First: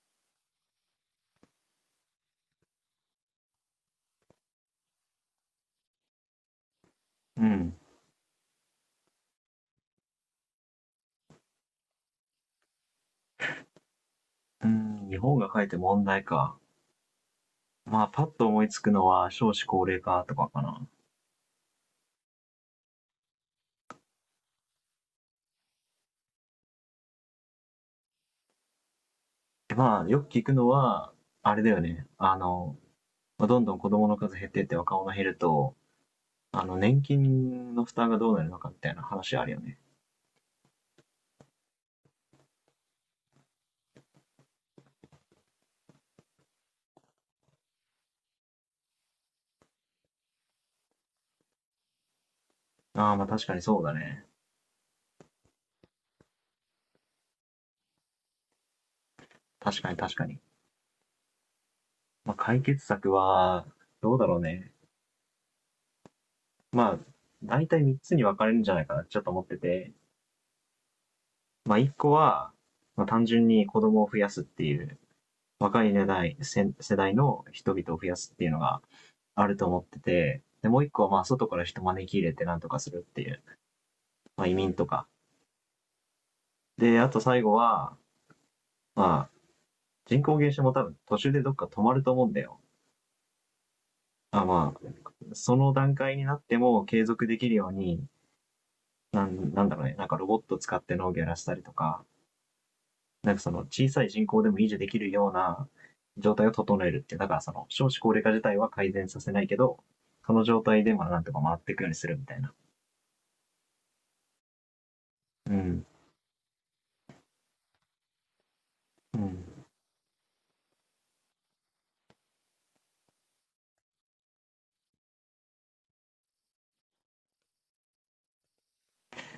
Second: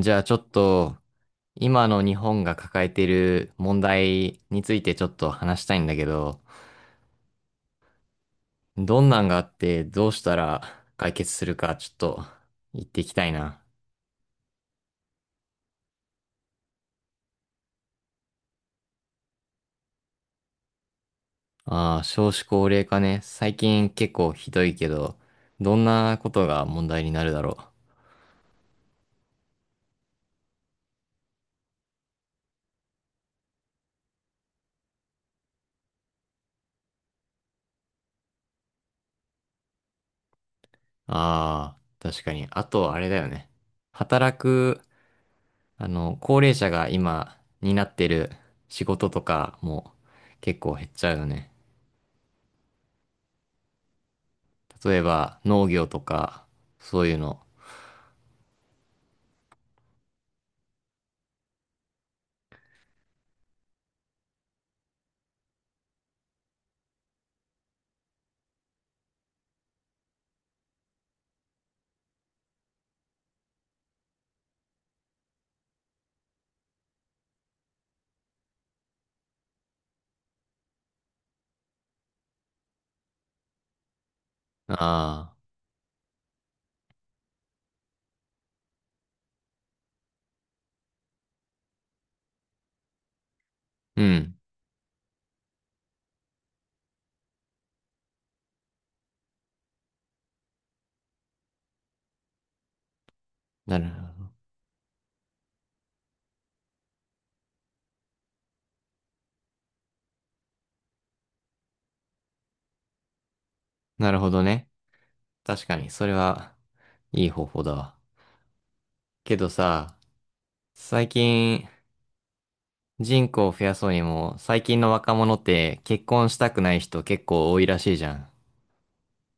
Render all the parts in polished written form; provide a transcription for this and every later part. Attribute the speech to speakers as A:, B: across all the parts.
A: じゃあちょっと、今の日本が抱えている問題についてちょっと話したいんだけど、
B: うん。
A: どんなんがあってどうしたら解決するかちょっと言っていきたいな。
B: うん、日本が書いて問題か。まあ、パッと思いつくのは少子高齢化とかかな。
A: ああ、少子高齢化ね。最近結構ひどいけど、どんなことが問題になるだろう。
B: でよく聞くのは、あれだよね。まあどんどん子供の数減ってって若者減ると、年金の負担がどうなるのかみたいな話あるよね。
A: ああ、確かに。あとあれだよね。働く、あの、高齢者が今担ってる仕事とかも結構減っちゃうよね。
B: ああ、まあ確かにそうだね。
A: 例えば農業とか、そういうの。
B: 確かに確かに。まあ解決策は、どうだろうね。まあ、大体3つに分かれるんじゃないかな、ちょっと思ってて。まあ1個は、まあ単純に子供を増やすっていう若い世代、世代の人々を増やすっていうのがあると思ってて、で、もう一個はまあ外から人招き入れてなんとかするっていう、まあ移民とか。
A: ああ、
B: で、あと最後は、まあ人口減少も多分途中でどっか止まると思うんだよ。
A: うん。
B: まあ、その段階になっても継続できるように、なんなんだろうね、なんかロボット使って農業やらせたりとか、なんかその
A: なる
B: 小さい
A: ほ
B: 人
A: ど。
B: 口でも維持できるような状態を整えるっていう、だからその少子高齢化自体は改善させないけど、その状態でまあなんとか回っていくようにするみたいな。
A: なるほどね。
B: う
A: 確か
B: ん。
A: に、それはいい方法だわ。
B: う
A: けど
B: ん。
A: さ、最近人口を増やそうにも、最近の若者って結婚したくない人結構多いらしいじゃん。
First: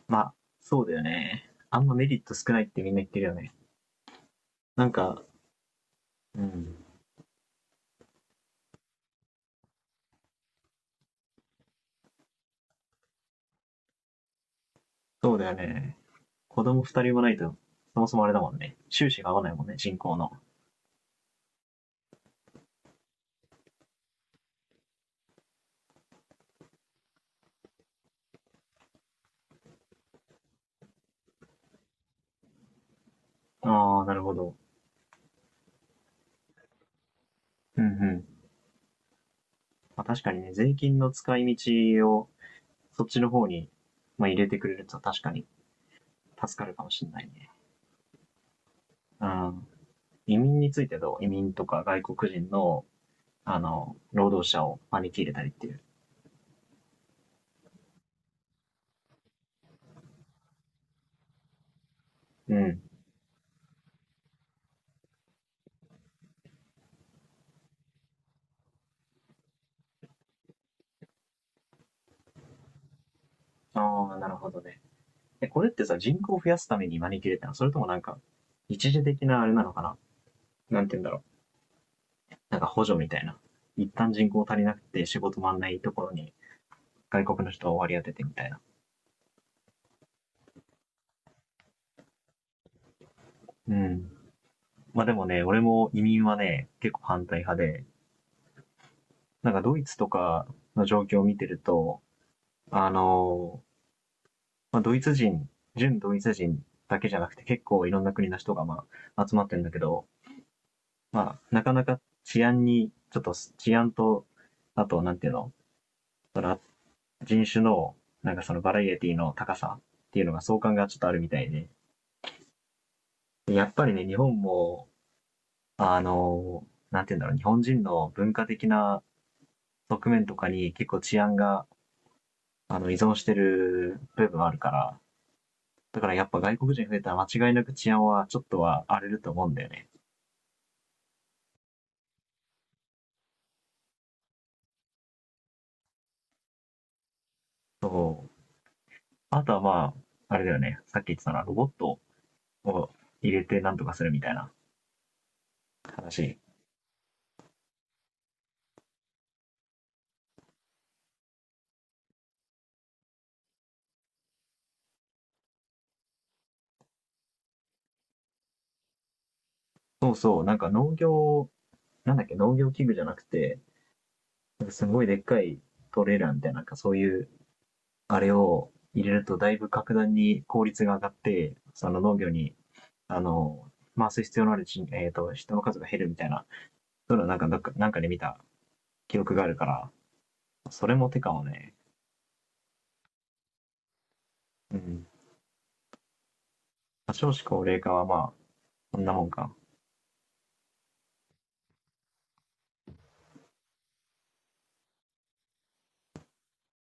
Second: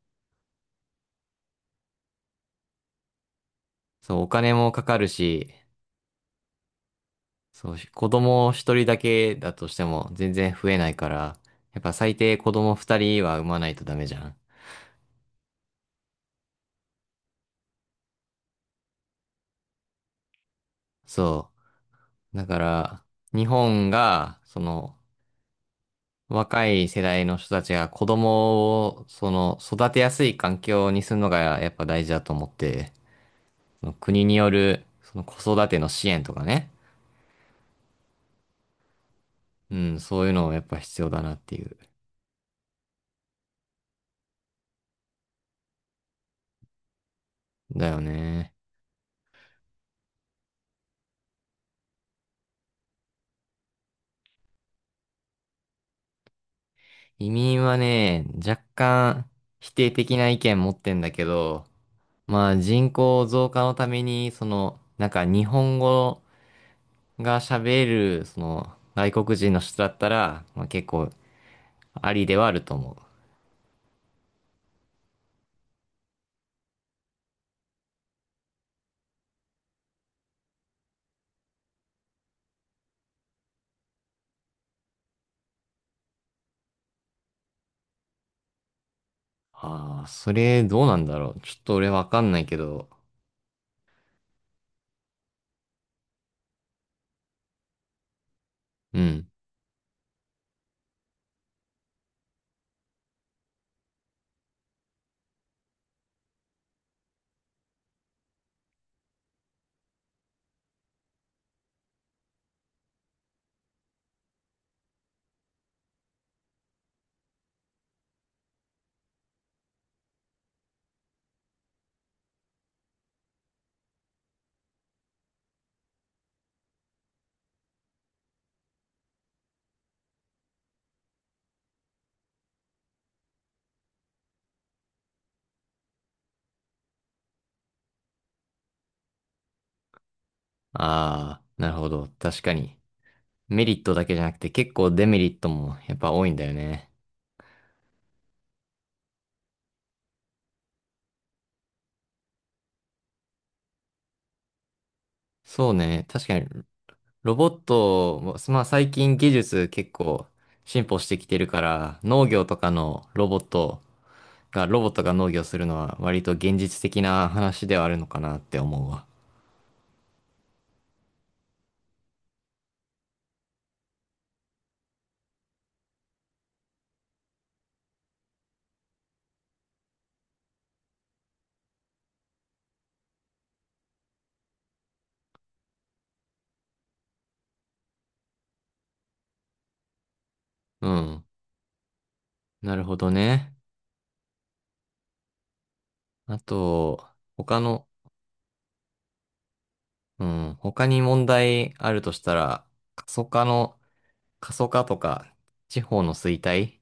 B: まあ、そうだよね。あんまメリット少ないってみんな言ってるよね。
A: そう、お金もか
B: なん
A: かる
B: か、
A: し、
B: うん。
A: そう、子供一人だけだとしても全然増えないから、やっぱ最低子供二人は産まないとダメじゃん。
B: そうだよね。子供二人もないと、そもそもあれだもんね。収支が合わないもんね、人口の。
A: そう。だから、日本が、その、若い世代の人たちが子供を、育てやすい環境にするのがやっぱ大事だと思って、その
B: ああ、なる
A: 国
B: ほ
A: によ
B: ど。
A: る、その子育ての支援とかね。
B: うんうん。
A: うん、
B: まあ
A: そ
B: 確
A: ういう
B: かに
A: のも
B: ね、
A: やっ
B: 税
A: ぱ
B: 金
A: 必要
B: の
A: だな
B: 使
A: っ
B: い
A: てい
B: 道
A: う。
B: をそっちの方に、まあ、入れてくれると確かに助かるかもしれないね。
A: だよね。
B: うん、移民についてどう移民とか外国人の、労働者を招き入れたりっていう。
A: 移民はね、若干否定的な意見持ってんだけど、ま
B: う
A: あ
B: ん。
A: 人口増加のために、なんか日本語が喋れる、外国人の人だったら、まあ結構ありではあると思う。
B: ああ、なるほどね。え、これってさ、人口を増やすために招き入れたのそれともなんか、一時的なあれなのかななんて言うんだろう。なんか補助みたいな。一旦人口足りなくて仕事回んないところに外国の人を割り当ててみたいな。
A: ああ、それどうなんだろう。ちょっと俺わかんないけど。
B: うん。まあでもね、俺も移民はね、結構反対派で、
A: うん。
B: なんかドイツとかの状況を見てると、あのまあ、ドイツ人、純ドイツ人だけじゃなくて結構いろんな国の人が集まってるんだけど、まあ、なかなか治安に、ちょっと治安と、あと、なんていうの、その人種の、なんかそのバラエティの高さっていうのが相関がちょっとあるみたいで、やっぱりね、日本も、あの、なんていうんだろう、日本人の文化的な側面とかに結構治安が、依存してる部分あるから、だからやっぱ外国人増えたら間違いなく治安はちょっとは荒れると思うんだよね。
A: ああ、なるほど。確かに。メリットだけじゃなくて結構デメリットもやっぱ多いんだよね。
B: そう。あとはまあ、あれだよね。さっき言ってたな、ロボットを入れてなんとかするみたいな
A: そうね。確
B: 話。
A: かに、ロボットも、まあ最近技術結構進歩してきてるから、農業とかのロボットが、ロボットが農業するのは割と現実的な話ではあるのかなって思うわ。
B: そうそう。なんか農業、なんだっけ、農業器具じゃなくて、なんかすごいでっかいトレーラーみたいな、なんかそういう、あれを入れるとだいぶ格段に効率が上がって、その農業に、あの、回す必要のある人、人の数が減るみたいな、そういうのなんか、なんかで見た記憶があるから、そ
A: う
B: れも手
A: ん。
B: かもね。
A: なるほどね。
B: うん。
A: あと、
B: 少子
A: 他
B: 高齢
A: の、
B: 化はまあ、こんなもんか。
A: うん。他に問題あるとしたら、過疎化の、過疎化とか、地方の衰退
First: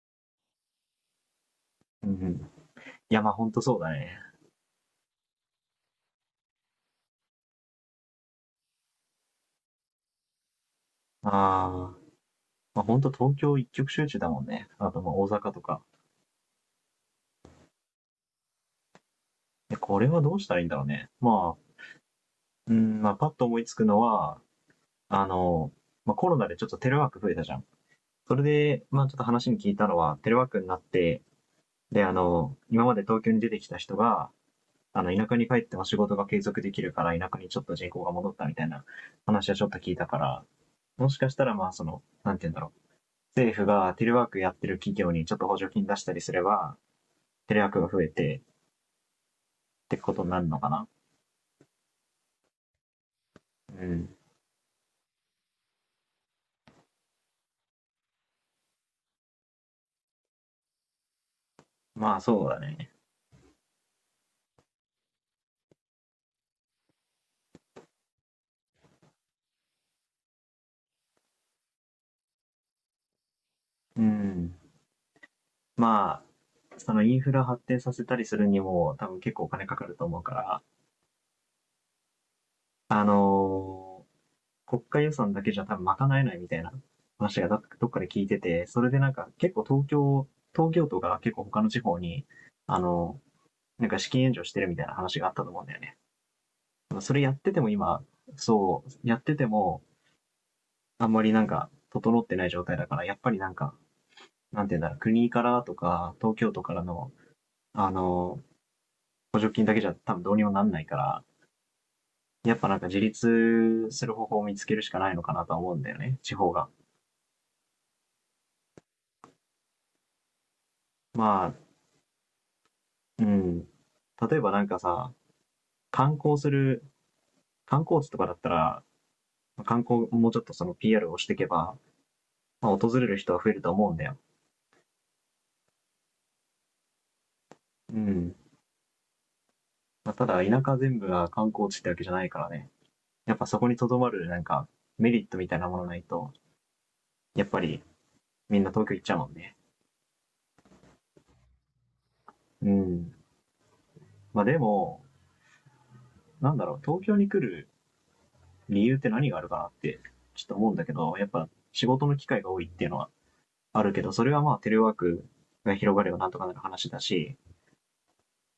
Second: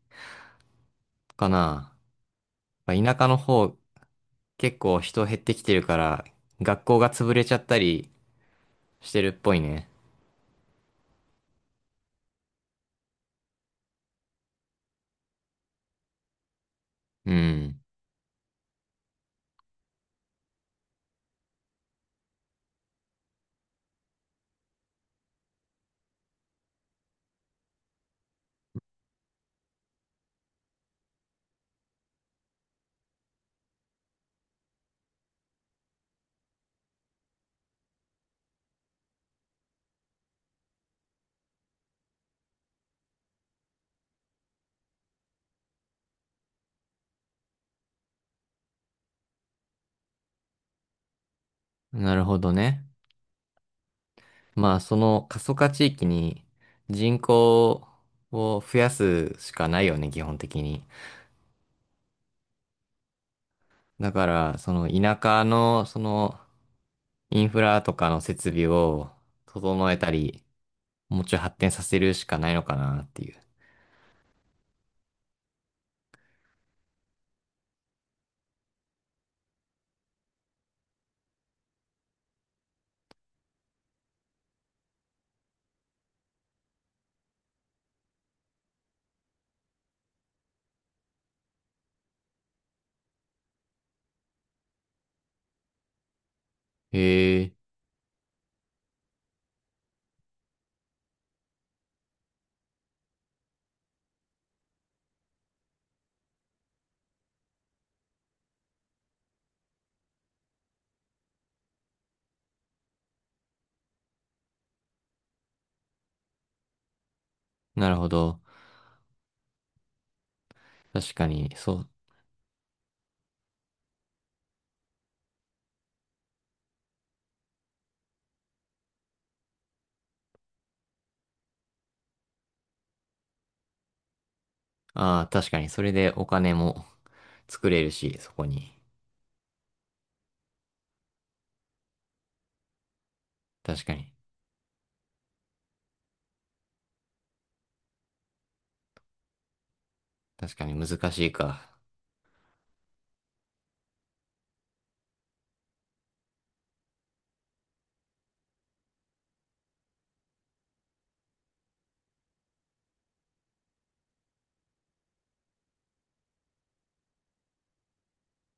A: かな。
B: うんうん。
A: まあ
B: い
A: 田
B: や、
A: 舎
B: まあ
A: の
B: ほんと
A: 方、
B: そうだね。
A: 結構人減ってきてるから、学校が潰れちゃったりしてるっぽいね。
B: ああ。まあほんと東京一極集中だもんね。あとまあ大阪とか。
A: うん。
B: でこれはどうしたらいいんだろうね。まあ、うん、まあパッと思いつくのは、あの、まあコロナでちょっとテレワーク増えたじゃん。それで、まあちょっと話に聞いたのは、テレワークになって、で、今まで東京に出てきた人が、田舎に帰っても仕事が継続できるから、田舎にちょっと人口が戻ったみたいな話はちょっと聞いたから、もしかしたらまあその、なんて言うんだろう。政府がテレワークやってる企業にちょっと補助金出したりすれば、テレワークが増えてってことになるのかな。
A: なるほどね。
B: うん。
A: まあ、その過疎化地域に人口を増やすしかないよね、基本的に。
B: まあそうだね。
A: だから、その田舎の、インフラとかの設備を整えたり、もうちょい発展させるしかないのかなっていう。
B: うん。まあ、そのインフラ発展させたりするにも多分結構お金かかると思うから、あのー国家予算だけじゃ多分賄えないみたいな話がどっかで聞いてて、それでなんか結構東京、東京都が結構他の地方に、あのなんか資金援助してるみたいな話があったと思うんだよね。それやっ
A: へえ、
B: てても今、そう、やっててもあんまりなんか整ってない状態だから、やっぱりなんかなんていうんだろう、国からとか、東京都からの、あの、補助金だけじゃ多分どうにもなんないから、やっぱなんか自立する方法を見つけるしかないのかなとは思うんだよね、地方が。
A: なるほど。確か
B: ま
A: に、
B: あ、
A: そう。
B: うん。例えばなんかさ、観光する、観光地とかだったら、観光もうちょっとその PR をしていけば、まあ、訪れる人は増えると思うんだよ。
A: ああ、確かに、それでお金も 作れる
B: う
A: し、そ
B: ん。
A: こに。
B: まあ、ただ、田舎全部が観光地ってわけじゃないからね。やっぱそこに
A: 確
B: と
A: か
B: どま
A: に。
B: るなんかメリットみたいなものないと、やっぱりみんな東京行っちゃうもんね。
A: 確かに難しいか。
B: うん。まあでも、なんだろう、東京に来る理由って何があるかなって、ちょっと思うんだけど、やっぱ仕事の機会が多いっていうのはあるけど、それはまあテレワークが広がればなんとかなる話だし、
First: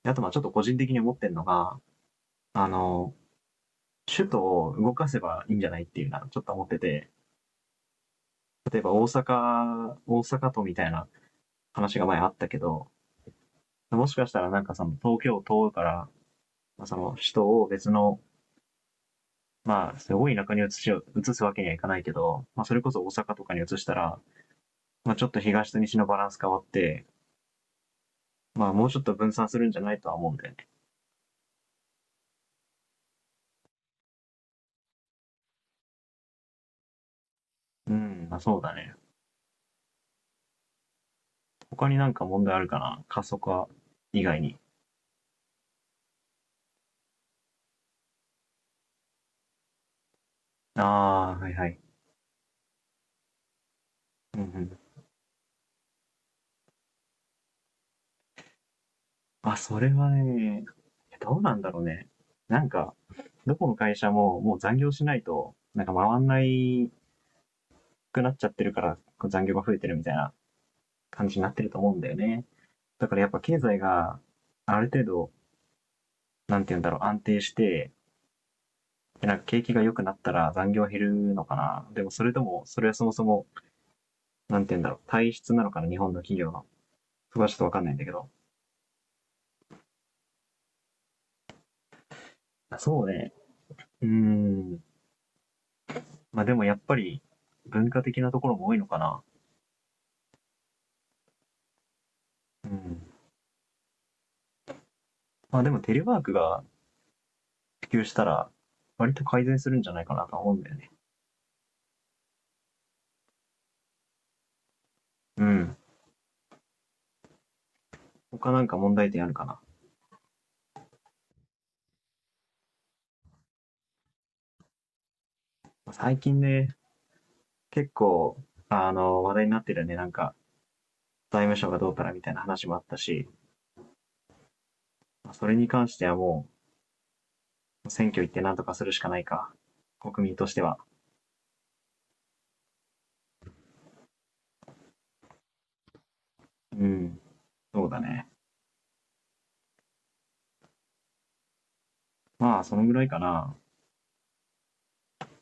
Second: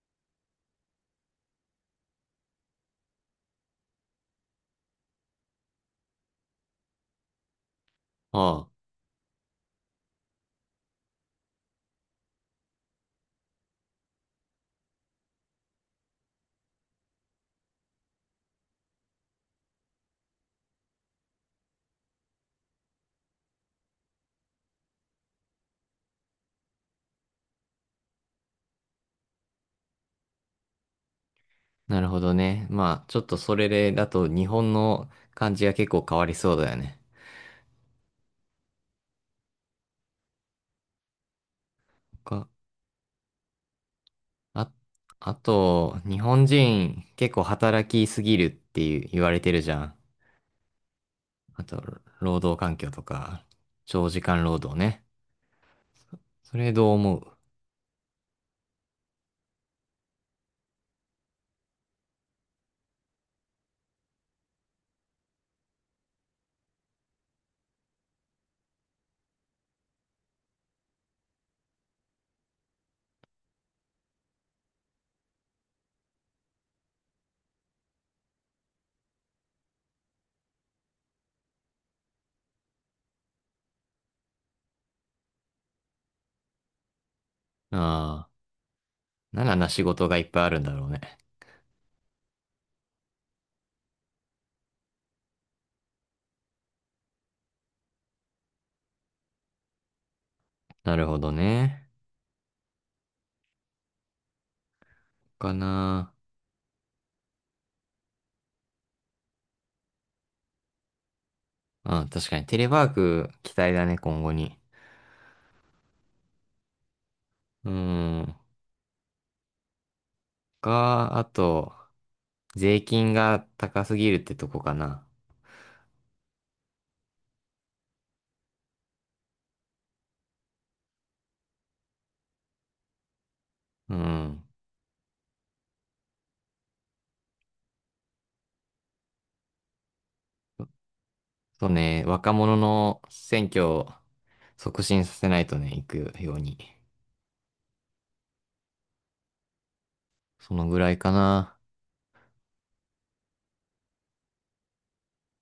B: あとまあちょっと個人的に思ってるのが、あの、首都を動かせばいいんじゃないっていうのはちょっと思ってて、
A: ああ、
B: 例えば大阪、大阪都みたいな話が前あったけど、もしかしたらなんかその東京都から、その首都を別のまあ、すごい田舎に移しよう移すわけにはいかないけど、まあ、それこそ大阪とかに移したら、まあ、ちょっと東と西のバランス変わって、まあ、もうちょっと分散するんじゃないとは思うんだよね。
A: なるほどね。まあ、ちょっとそれで、だと日本の感じが結構変わりそうだよね。
B: うん、まあ、そうだね。他になんか問
A: か、
B: 題あるかな過疎化以外に。
A: あ、あと、日本人結構働きすぎるっていう言われてるじゃん。
B: ああ、はい
A: あ
B: はい。
A: と、労働環境とか、長時
B: うん
A: 間
B: う
A: 労働
B: ん。
A: ね。それどう思う？
B: あ、それはね、どうなんだろうね。なんか、どこの会社ももう残業しないと、なんか回んないくなっちゃってるから、こう残業が増えてるみたいな感じになってると思うんだよね。だからやっぱ経済がある程度、なんて言うんだろう、安定して、なんか景気が良くなったら残業減るのかな。でもそれとも、それはそもそも、なんて言うんだろう、体質なのかな、日本の企業の。そこはちょっとわかんないんだけ
A: あ
B: ど。
A: あ、ならな仕事がいっぱいあるんだろうね。
B: そうね。うーん。まあでもやっぱり、文化的なところも多いのかな。
A: なるほどね。
B: うん。
A: か
B: まあでもテレ
A: な。
B: ワークが普及したら、割と改善するんじゃないかなと思うんだよね。
A: うん、確かにテレワーク期待だね、今後に。
B: うん。
A: うーん。
B: 他なんか問題点あるかな。
A: あと、税金が高すぎるってとこかな。
B: 最近ね、結構、話題になってるよね。なんか、財務省がどうからみたいな話もあったし、
A: うん。
B: それに関してはもう、選挙行ってなんとかするしかないか。国民としては。
A: そうね、若者の選挙を促進させないとね、行くように。
B: うん。そうだね。
A: そのぐらいかな。
B: まあ、そのぐらいかな。